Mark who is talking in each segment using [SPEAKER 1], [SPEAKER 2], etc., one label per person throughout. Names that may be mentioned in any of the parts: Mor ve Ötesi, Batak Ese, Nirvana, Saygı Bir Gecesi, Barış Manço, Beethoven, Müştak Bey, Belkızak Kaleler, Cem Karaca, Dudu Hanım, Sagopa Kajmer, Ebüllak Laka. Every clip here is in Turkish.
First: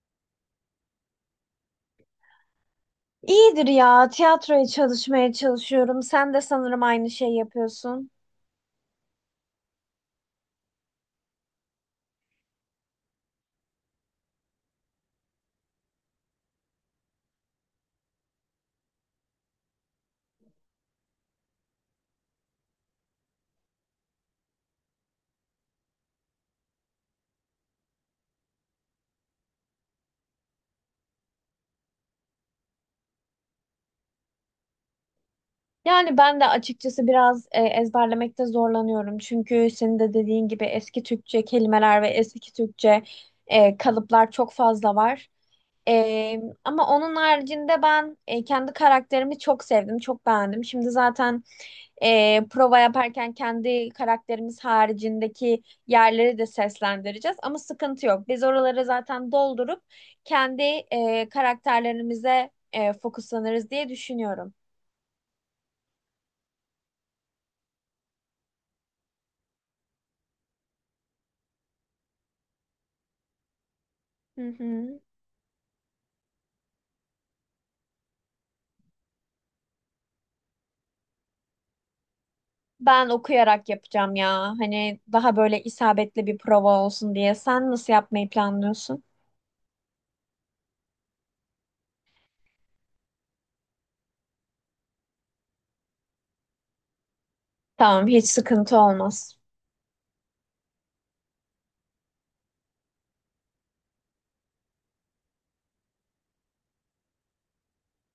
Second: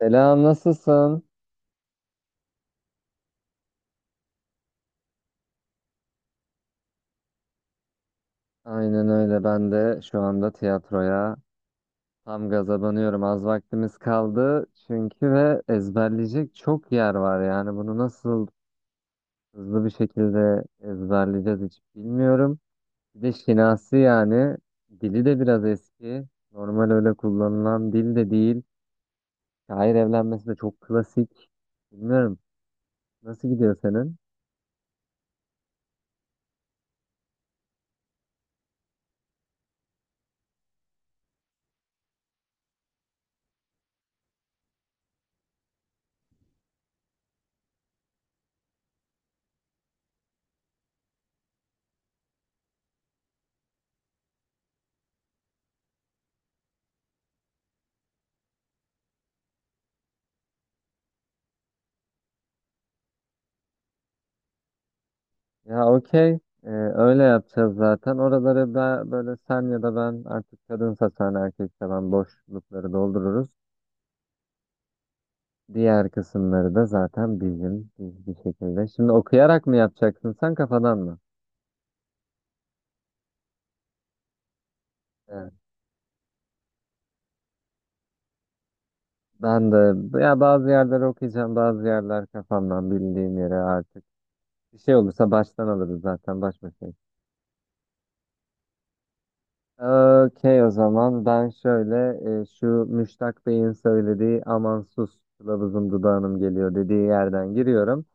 [SPEAKER 1] Selam, nasılsın?
[SPEAKER 2] İyidir ya. Tiyatroya çalışmaya çalışıyorum. Sen de sanırım aynı şeyi yapıyorsun.
[SPEAKER 1] Aynen öyle. Ben de şu anda tiyatroya tam gaza banıyorum. Az vaktimiz kaldı çünkü ve ezberleyecek çok yer var. Yani bunu nasıl hızlı bir şekilde ezberleyeceğiz hiç bilmiyorum. Bir de şinasi yani dili de biraz eski. Normal öyle kullanılan dil de değil. Şair evlenmesi de çok klasik. Bilmiyorum. Nasıl gidiyor senin?
[SPEAKER 2] Yani ben de açıkçası biraz ezberlemekte zorlanıyorum. Çünkü senin de dediğin gibi eski Türkçe kelimeler ve eski Türkçe kalıplar çok fazla var. Ama onun haricinde ben kendi karakterimi çok sevdim, çok beğendim. Şimdi zaten prova yaparken kendi karakterimiz haricindeki yerleri de seslendireceğiz. Ama sıkıntı yok. Biz oraları zaten doldurup kendi karakterlerimize fokuslanırız diye düşünüyorum.
[SPEAKER 1] Ya okey. Öyle yapacağız zaten. Oraları da böyle sen ya da ben artık kadınsa sen erkekse ben boşlukları doldururuz.
[SPEAKER 2] Hı hı.
[SPEAKER 1] Diğer kısımları da zaten biz bir şekilde. Şimdi okuyarak mı yapacaksın sen kafadan mı?
[SPEAKER 2] Ben okuyarak yapacağım ya. Hani daha
[SPEAKER 1] Evet.
[SPEAKER 2] böyle isabetli bir prova olsun diye. Sen nasıl yapmayı planlıyorsun?
[SPEAKER 1] Ben de ya bazı yerleri okuyacağım bazı yerler kafamdan bildiğim yere artık. Bir şey olursa baştan alırız zaten baş başayız.
[SPEAKER 2] Tamam, hiç sıkıntı olmaz.
[SPEAKER 1] Okey o zaman ben şöyle şu Müştak Bey'in söylediği aman sus kılavuzum dudağınım geliyor dediği yerden giriyorum.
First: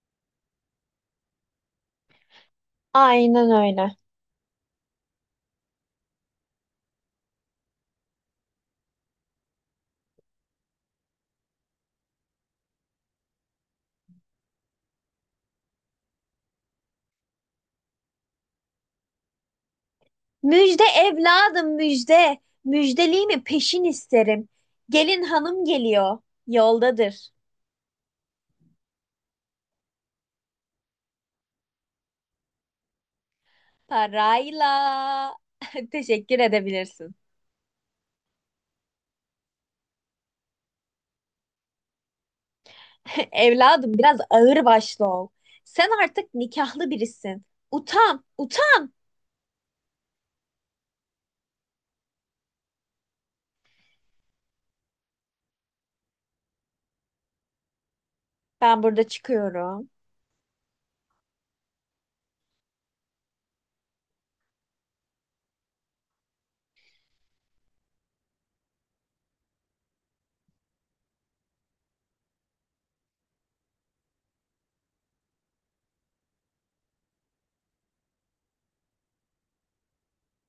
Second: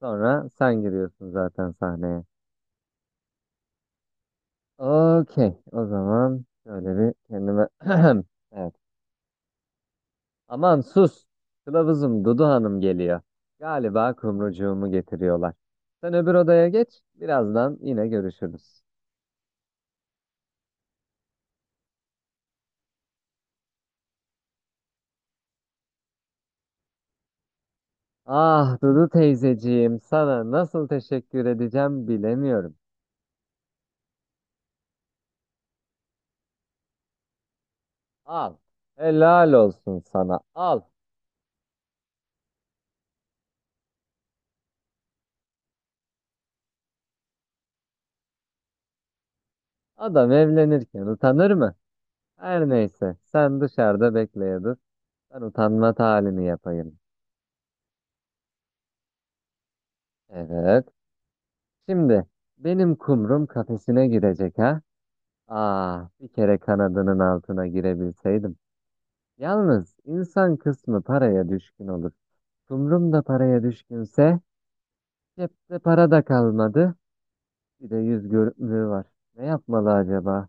[SPEAKER 1] Sonra sen giriyorsun zaten sahneye.
[SPEAKER 2] Aynen öyle.
[SPEAKER 1] Okey. O zaman şöyle bir kendime... Evet. Aman sus. Kılavuzum Dudu Hanım geliyor. Galiba kumrucuğumu getiriyorlar. Sen öbür odaya geç. Birazdan yine görüşürüz.
[SPEAKER 2] Müjde evladım müjde. Müjdeli mi peşin isterim. Gelin hanım geliyor. Yoldadır.
[SPEAKER 1] Ah Dudu teyzeciğim sana nasıl teşekkür edeceğim bilemiyorum.
[SPEAKER 2] Parayla. Teşekkür edebilirsin.
[SPEAKER 1] Al. Helal olsun sana. Al.
[SPEAKER 2] Evladım biraz ağır başlı ol. Sen artık nikahlı birisin. Utan, utan.
[SPEAKER 1] Adam evlenirken utanır mı? Her neyse sen dışarıda bekleye dur. Ben utanma halini yapayım.
[SPEAKER 2] Ben burada çıkıyorum.
[SPEAKER 1] Evet. Şimdi benim kumrum kafesine girecek ha. Ah, bir kere kanadının altına girebilseydim. Yalnız insan kısmı paraya düşkün olur. Kumrum da paraya düşkünse cepte para da kalmadı. Bir de yüz görümlüğü var. Ne yapmalı acaba?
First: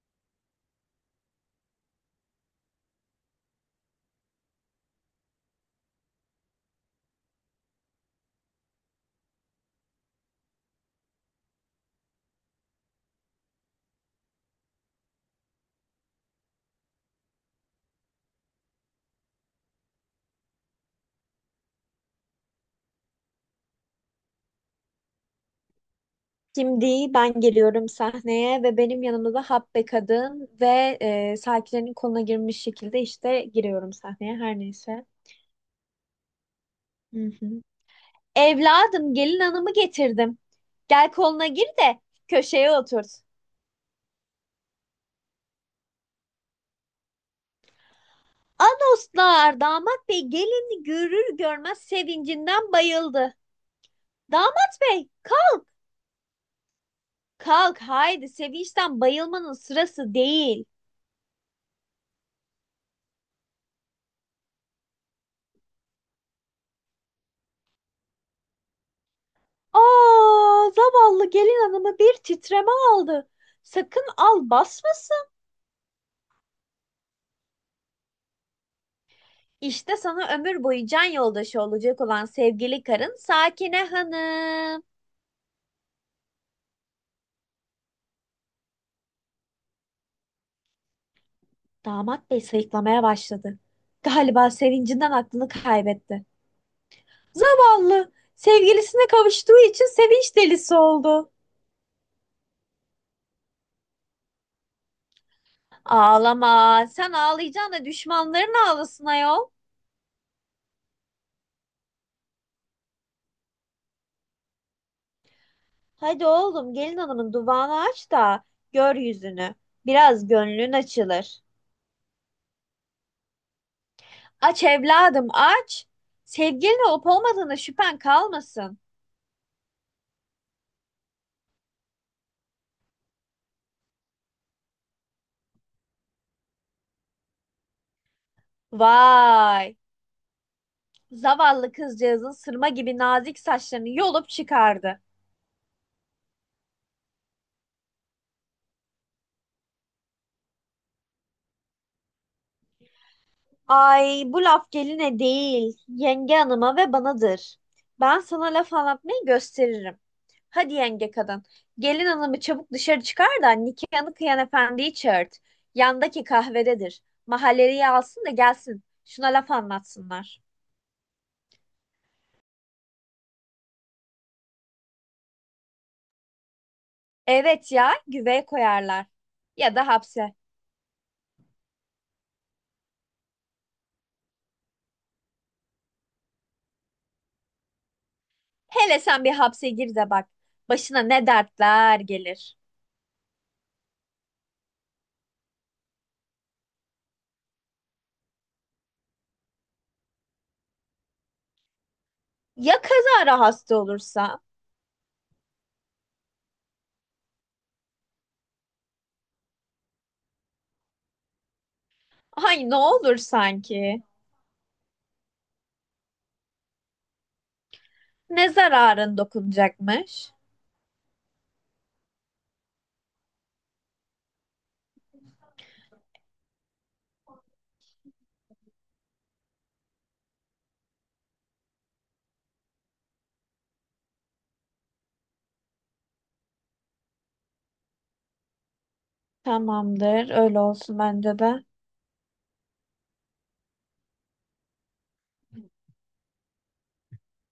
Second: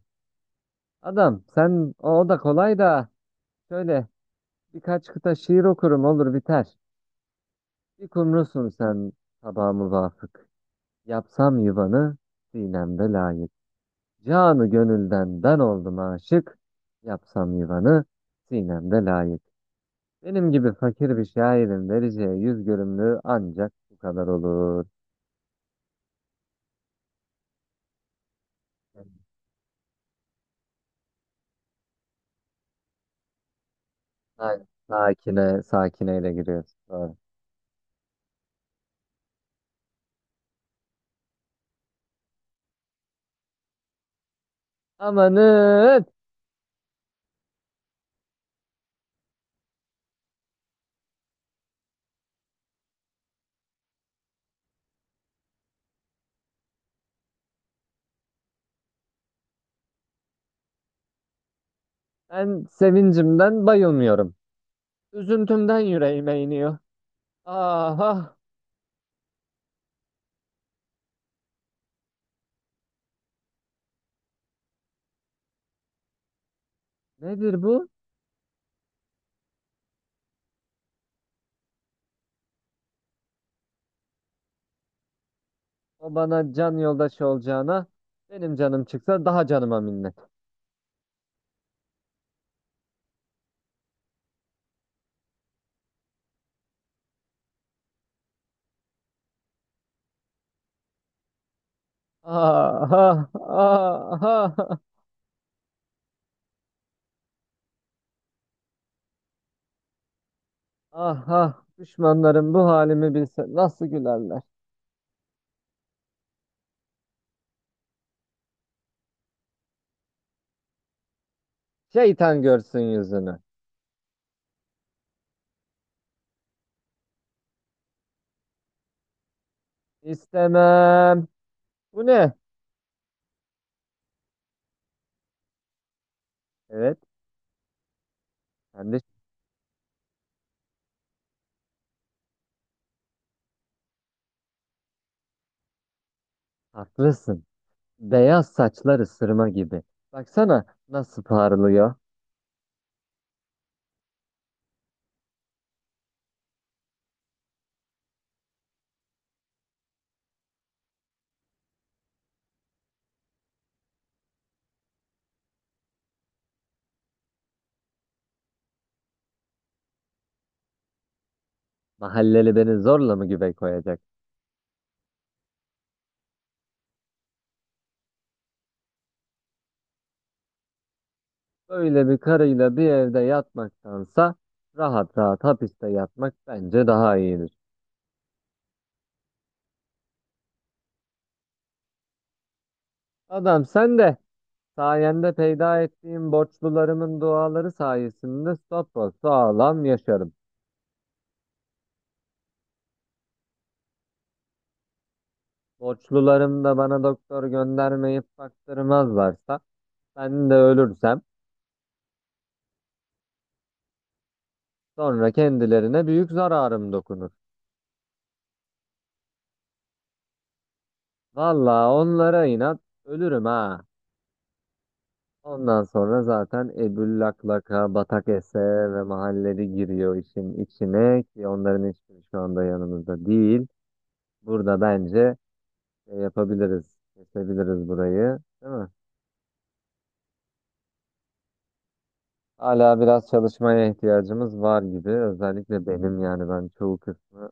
[SPEAKER 1] Adam sen o da kolay da şöyle birkaç kıta şiir okurum olur biter. Bir kumrusun sen sabah muvafık. Yapsam yuvanı sinemde layık. Canı gönülden ben oldum aşık. Yapsam yuvanı sinemde layık. Benim gibi fakir bir şairin vereceği yüz görümlüğü ancak bu kadar olur.
[SPEAKER 2] Şimdi ben geliyorum sahneye ve benim yanımda da Habbe kadın ve sakinlerin koluna girmiş şekilde işte giriyorum sahneye her
[SPEAKER 1] Aynen.
[SPEAKER 2] neyse.
[SPEAKER 1] Sakine, sakineyle giriyoruz. Doğru.
[SPEAKER 2] Hı hı. Evladım gelin hanımı getirdim. Gel koluna gir de köşeye oturt.
[SPEAKER 1] Amanın!
[SPEAKER 2] Anoslar damat bey gelini görür görmez sevincinden bayıldı. Damat bey kalk haydi sevinçten bayılmanın sırası değil.
[SPEAKER 1] Ben sevincimden bayılmıyorum. Üzüntümden yüreğime iniyor. Aha!
[SPEAKER 2] Aa, zavallı gelin hanımı bir titreme aldı. Sakın al basmasın.
[SPEAKER 1] Nedir bu?
[SPEAKER 2] İşte sana ömür boyu can yoldaşı olacak olan sevgili karın Sakine Hanım.
[SPEAKER 1] O bana can yoldaşı olacağına benim canım çıksa daha canıma minnet.
[SPEAKER 2] Damat bey sayıklamaya başladı. Galiba sevincinden aklını kaybetti. Vallahi sevgilisine kavuştuğu için sevinç delisi oldu.
[SPEAKER 1] Aha! Aha!
[SPEAKER 2] Ağlama. Sen ağlayacaksın da düşmanların ağlasın ayol.
[SPEAKER 1] Ah ah düşmanlarım bu halimi bilse nasıl gülerler.
[SPEAKER 2] Hadi oğlum gelin hanımın duvağını aç da gör yüzünü. Biraz gönlün açılır.
[SPEAKER 1] Şeytan görsün yüzünü.
[SPEAKER 2] Aç evladım aç. Sevgilin olup olmadığına şüphen kalmasın.
[SPEAKER 1] İstemem. Bu ne? Evet sen de
[SPEAKER 2] Vay. Zavallı kızcağızın sırma gibi nazik saçlarını yolup çıkardı.
[SPEAKER 1] haklısın. Beyaz saçlar ısırma gibi. Baksana nasıl parlıyor.
[SPEAKER 2] Ay bu laf geline değil, yenge hanıma ve banadır. Ben sana laf anlatmayı gösteririm. Hadi yenge kadın, gelin hanımı çabuk dışarı çıkar da nikahını kıyan efendiyi çağırt. Yandaki kahvededir. Mahalleliye alsın da gelsin. Şuna laf anlatsınlar.
[SPEAKER 1] Mahalleli beni zorla mı güve koyacak?
[SPEAKER 2] Evet ya, güveye koyarlar. Ya da hapse.
[SPEAKER 1] Böyle bir karıyla bir evde yatmaktansa rahat rahat hapiste yatmak bence daha iyidir.
[SPEAKER 2] Hele sen bir hapse gir de bak. Başına ne dertler gelir.
[SPEAKER 1] Adam sen de sayende peyda ettiğim borçlularımın duaları sayesinde sapasağlam yaşarım.
[SPEAKER 2] Ya kazara hasta olursa?
[SPEAKER 1] Borçlularım da bana doktor göndermeyip baktırmazlarsa ben de ölürsem
[SPEAKER 2] Ay ne olur sanki.
[SPEAKER 1] sonra kendilerine büyük zararım dokunur.
[SPEAKER 2] Ne zararın dokunacakmış?
[SPEAKER 1] Valla onlara inat ölürüm ha. Ondan sonra zaten Ebüllak Laka, Batak Ese ve mahalleli giriyor işin içine ki onların hiçbiri şu anda yanımızda değil. Burada bence şey yapabiliriz, kesebiliriz burayı, değil mi?
[SPEAKER 2] Tamamdır. Öyle olsun bence de.
[SPEAKER 1] Hala biraz çalışmaya ihtiyacımız var gibi. Özellikle benim yani ben çoğu kısmı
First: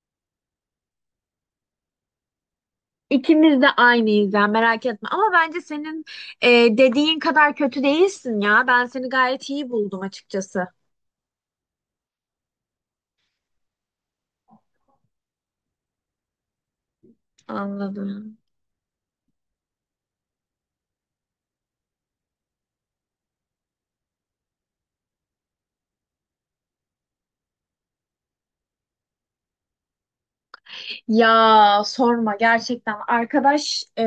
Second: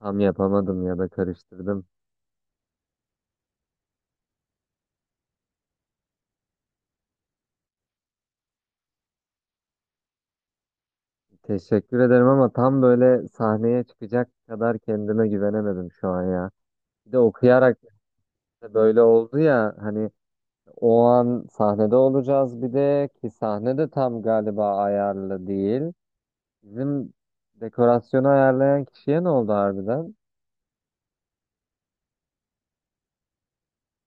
[SPEAKER 1] tam yapamadım ya da karıştırdım.
[SPEAKER 2] İkimiz de aynıyız ya merak etme. Ama bence senin e, dediğin kadar kötü değilsin ya. Ben seni gayet iyi buldum açıkçası.
[SPEAKER 1] Teşekkür ederim ama tam böyle sahneye çıkacak kadar kendime güvenemedim şu an ya. Bir de okuyarak
[SPEAKER 2] Anladım.
[SPEAKER 1] da böyle oldu ya hani o an sahnede olacağız bir de ki sahne de tam galiba ayarlı değil. Bizim dekorasyonu ayarlayan kişiye ne oldu harbiden?
[SPEAKER 2] Ya sorma gerçekten arkadaş,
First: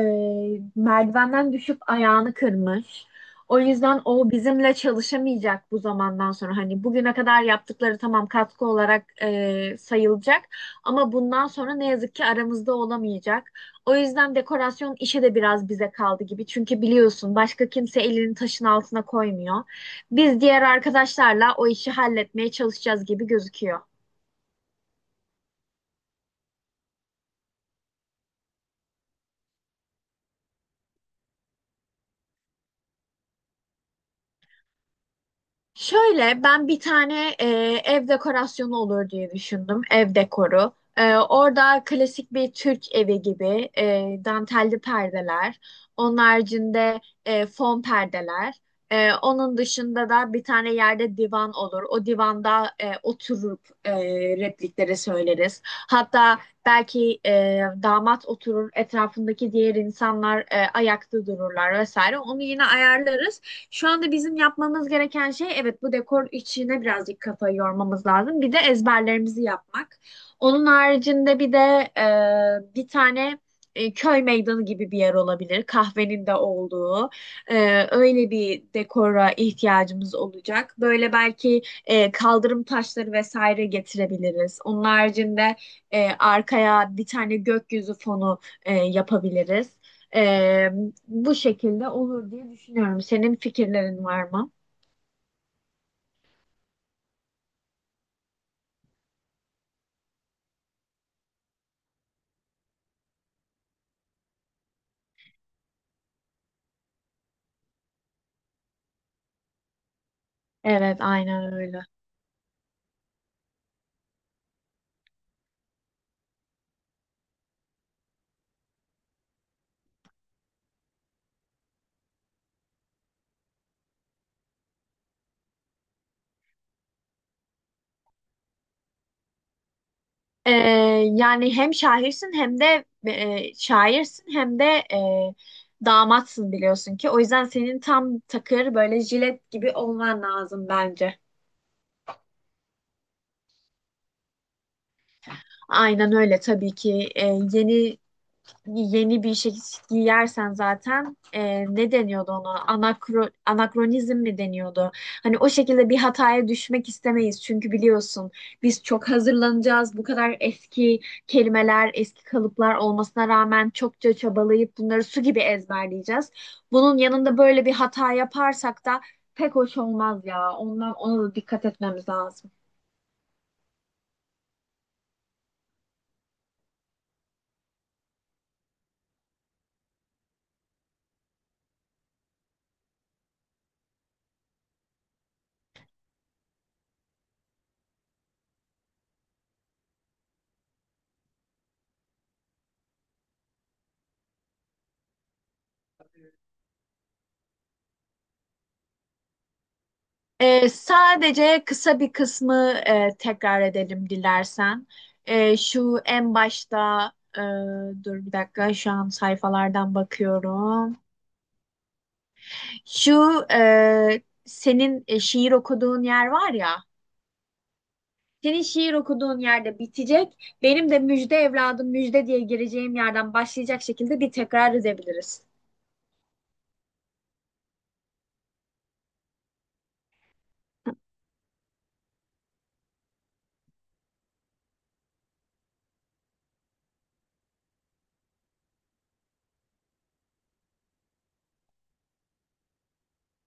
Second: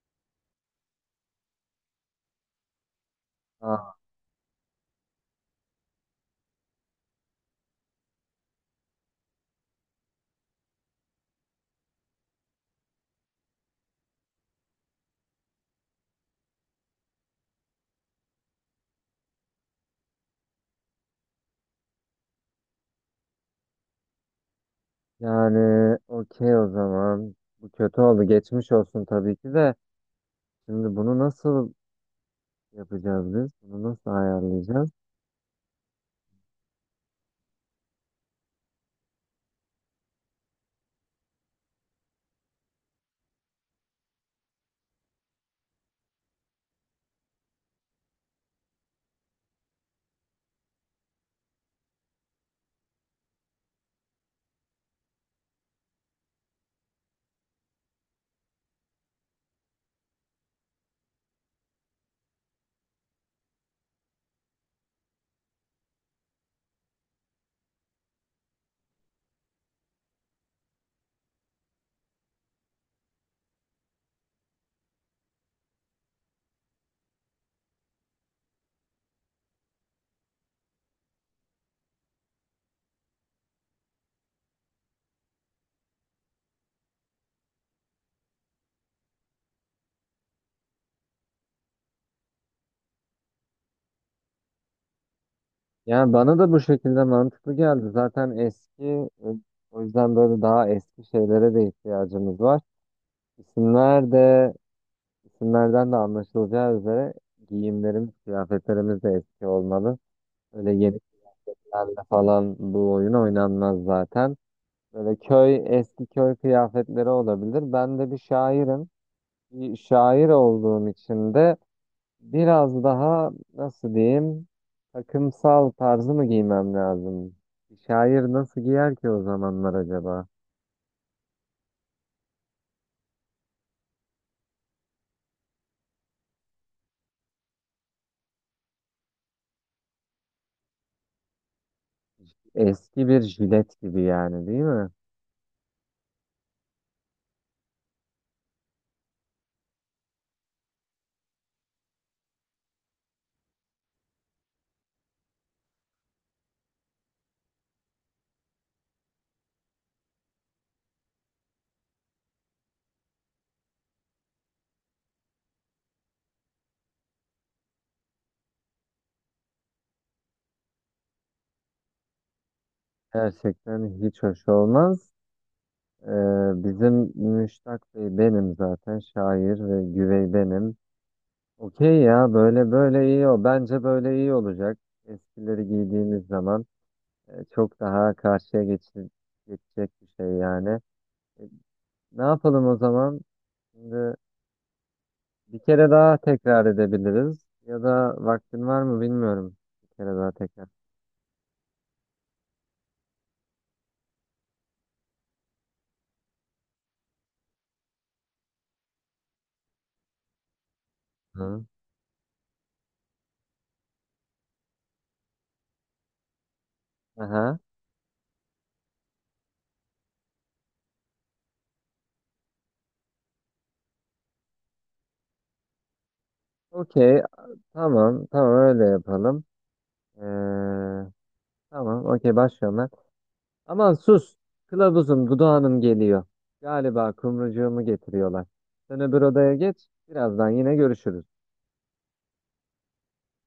[SPEAKER 2] merdivenden düşüp ayağını kırmış. O
[SPEAKER 1] Aa,
[SPEAKER 2] yüzden o bizimle çalışamayacak bu zamandan sonra. Hani bugüne kadar yaptıkları tamam katkı olarak sayılacak ama bundan sonra ne yazık ki aramızda olamayacak. O yüzden dekorasyon işi de biraz bize kaldı gibi. Çünkü biliyorsun başka kimse elini taşın altına koymuyor. Biz diğer arkadaşlarla o işi halletmeye çalışacağız gibi gözüküyor.
[SPEAKER 1] yani okey o zaman. Bu kötü oldu. Geçmiş olsun tabii ki de. Şimdi bunu nasıl yapacağız biz? Bunu nasıl ayarlayacağız?
[SPEAKER 2] Şöyle ben bir tane ev dekorasyonu olur diye düşündüm. Ev dekoru. Orada klasik bir Türk evi gibi dantelli perdeler. Onun haricinde fon perdeler. Onun dışında da bir tane yerde divan olur. O divanda oturup replikleri söyleriz. Hatta belki damat oturur, etrafındaki diğer insanlar ayakta dururlar vesaire. Onu yine ayarlarız. Şu anda bizim yapmamız gereken şey, evet, bu dekor içine birazcık kafayı yormamız lazım. Bir de ezberlerimizi yapmak. Onun haricinde bir de bir tane köy meydanı gibi bir yer olabilir. Kahvenin de olduğu. Öyle bir dekora ihtiyacımız olacak. Böyle belki kaldırım taşları vesaire getirebiliriz. Onun haricinde arkaya bir tane gökyüzü fonu yapabiliriz. Ee, Bu şekilde olur diye düşünüyorum. Senin fikirlerin var mı?
[SPEAKER 1] Yani bana da bu şekilde mantıklı geldi. Zaten eski, o yüzden böyle daha eski şeylere de ihtiyacımız var. İsimler de, isimlerden de anlaşılacağı üzere giyimlerimiz, kıyafetlerimiz de eski olmalı. Öyle
[SPEAKER 2] Evet, aynen öyle.
[SPEAKER 1] yenilerle falan bu oyun oynanmaz zaten. Böyle köy, eski köy kıyafetleri olabilir. Ben de bir şairim. Bir şair olduğum için de biraz daha nasıl diyeyim takımsal tarzı mı giymem lazım? Şair nasıl giyer ki o zamanlar acaba?
[SPEAKER 2] Ee, Yani hem şairsin hem de şairsin hem de damatsın biliyorsun ki. O yüzden senin tam takır böyle jilet gibi olman lazım bence.
[SPEAKER 1] Eski bir jilet gibi yani değil mi?
[SPEAKER 2] Aynen öyle tabii ki. Yeni yeni bir şey giyersen zaten ne deniyordu ona? Anakronizm mi deniyordu? Hani o şekilde bir hataya düşmek istemeyiz. Çünkü biliyorsun biz çok hazırlanacağız. Bu kadar eski kelimeler, eski kalıplar olmasına rağmen çokça çabalayıp bunları su gibi ezberleyeceğiz. Bunun yanında böyle bir hata yaparsak da pek hoş olmaz ya. Ondan ona da dikkat etmemiz lazım.
[SPEAKER 1] Gerçekten hiç hoş olmaz. Ee, Bizim Müştak Bey benim zaten şair ve güvey benim. Okey ya böyle böyle iyi o. Bence böyle iyi olacak. Eskileri giydiğimiz zaman çok daha karşıya geçecek bir şey yani. E, Ne yapalım o zaman? Şimdi bir kere daha tekrar edebiliriz. Ya da vaktin var mı bilmiyorum. Bir kere daha tekrar.
[SPEAKER 2] Sadece kısa bir kısmı tekrar edelim dilersen. Şu en başta, e, dur bir dakika, şu an sayfalardan bakıyorum.
[SPEAKER 1] Hı.
[SPEAKER 2] Şu senin şiir okuduğun yer var ya.
[SPEAKER 1] Aha.
[SPEAKER 2] Senin şiir okuduğun yerde bitecek. Benim de müjde evladım müjde diye gireceğim yerden başlayacak şekilde bir tekrar edebiliriz.
[SPEAKER 1] Okey. Tamam. Tamam öyle yapalım. Ee, tamam. Okey başlıyorum ben. Aman sus. Kılavuzum Dudağanım geliyor. Galiba kumrucuğumu getiriyorlar. Sen öbür odaya geç. Birazdan yine görüşürüz.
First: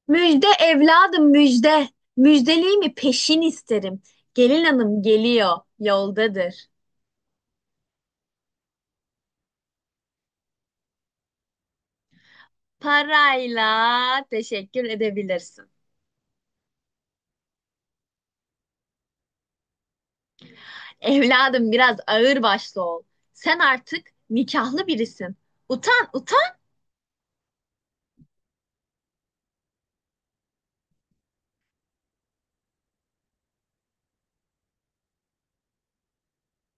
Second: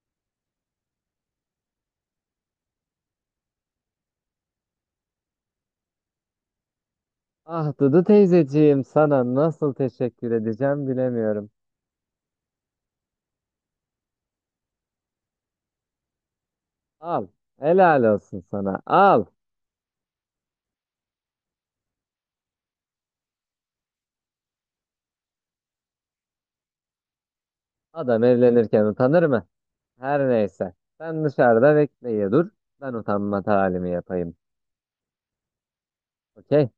[SPEAKER 2] Müjde evladım müjde. Müjdeliğimi peşin isterim. Gelin hanım geliyor, yoldadır.
[SPEAKER 1] Ah Dudu teyzeciğim sana nasıl teşekkür edeceğim bilemiyorum.
[SPEAKER 2] Parayla teşekkür edebilirsin.
[SPEAKER 1] Al. Helal olsun sana. Al.
[SPEAKER 2] Evladım biraz ağır başlı ol. Sen artık nikahlı birisin. Utan, utan.
[SPEAKER 1] Adam evlenirken utanır mı? Her neyse. Sen dışarıda bekleye dur. Ben utanma talimi yapayım. Okey.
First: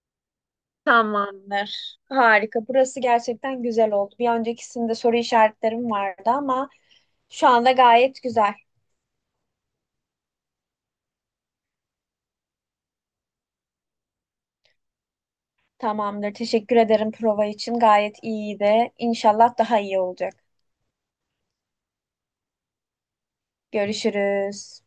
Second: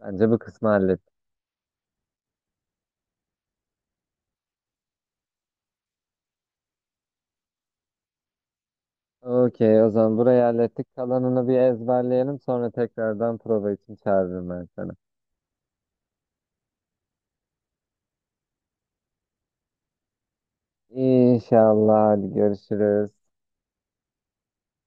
[SPEAKER 1] Bence bu kısmı hallettik.
[SPEAKER 2] Tamamdır. Harika. Burası gerçekten güzel oldu. Bir öncekisinde soru işaretlerim vardı ama şu anda gayet güzel.
[SPEAKER 1] Okey, o zaman burayı hallettik. Kalanını bir ezberleyelim. Sonra tekrardan prova için çağırırım ben seni.
[SPEAKER 2] Tamamdır. Teşekkür ederim prova için. Gayet iyiydi. İnşallah daha iyi olacak.
[SPEAKER 1] İnşallah. Hadi görüşürüz.
[SPEAKER 2] Görüşürüz.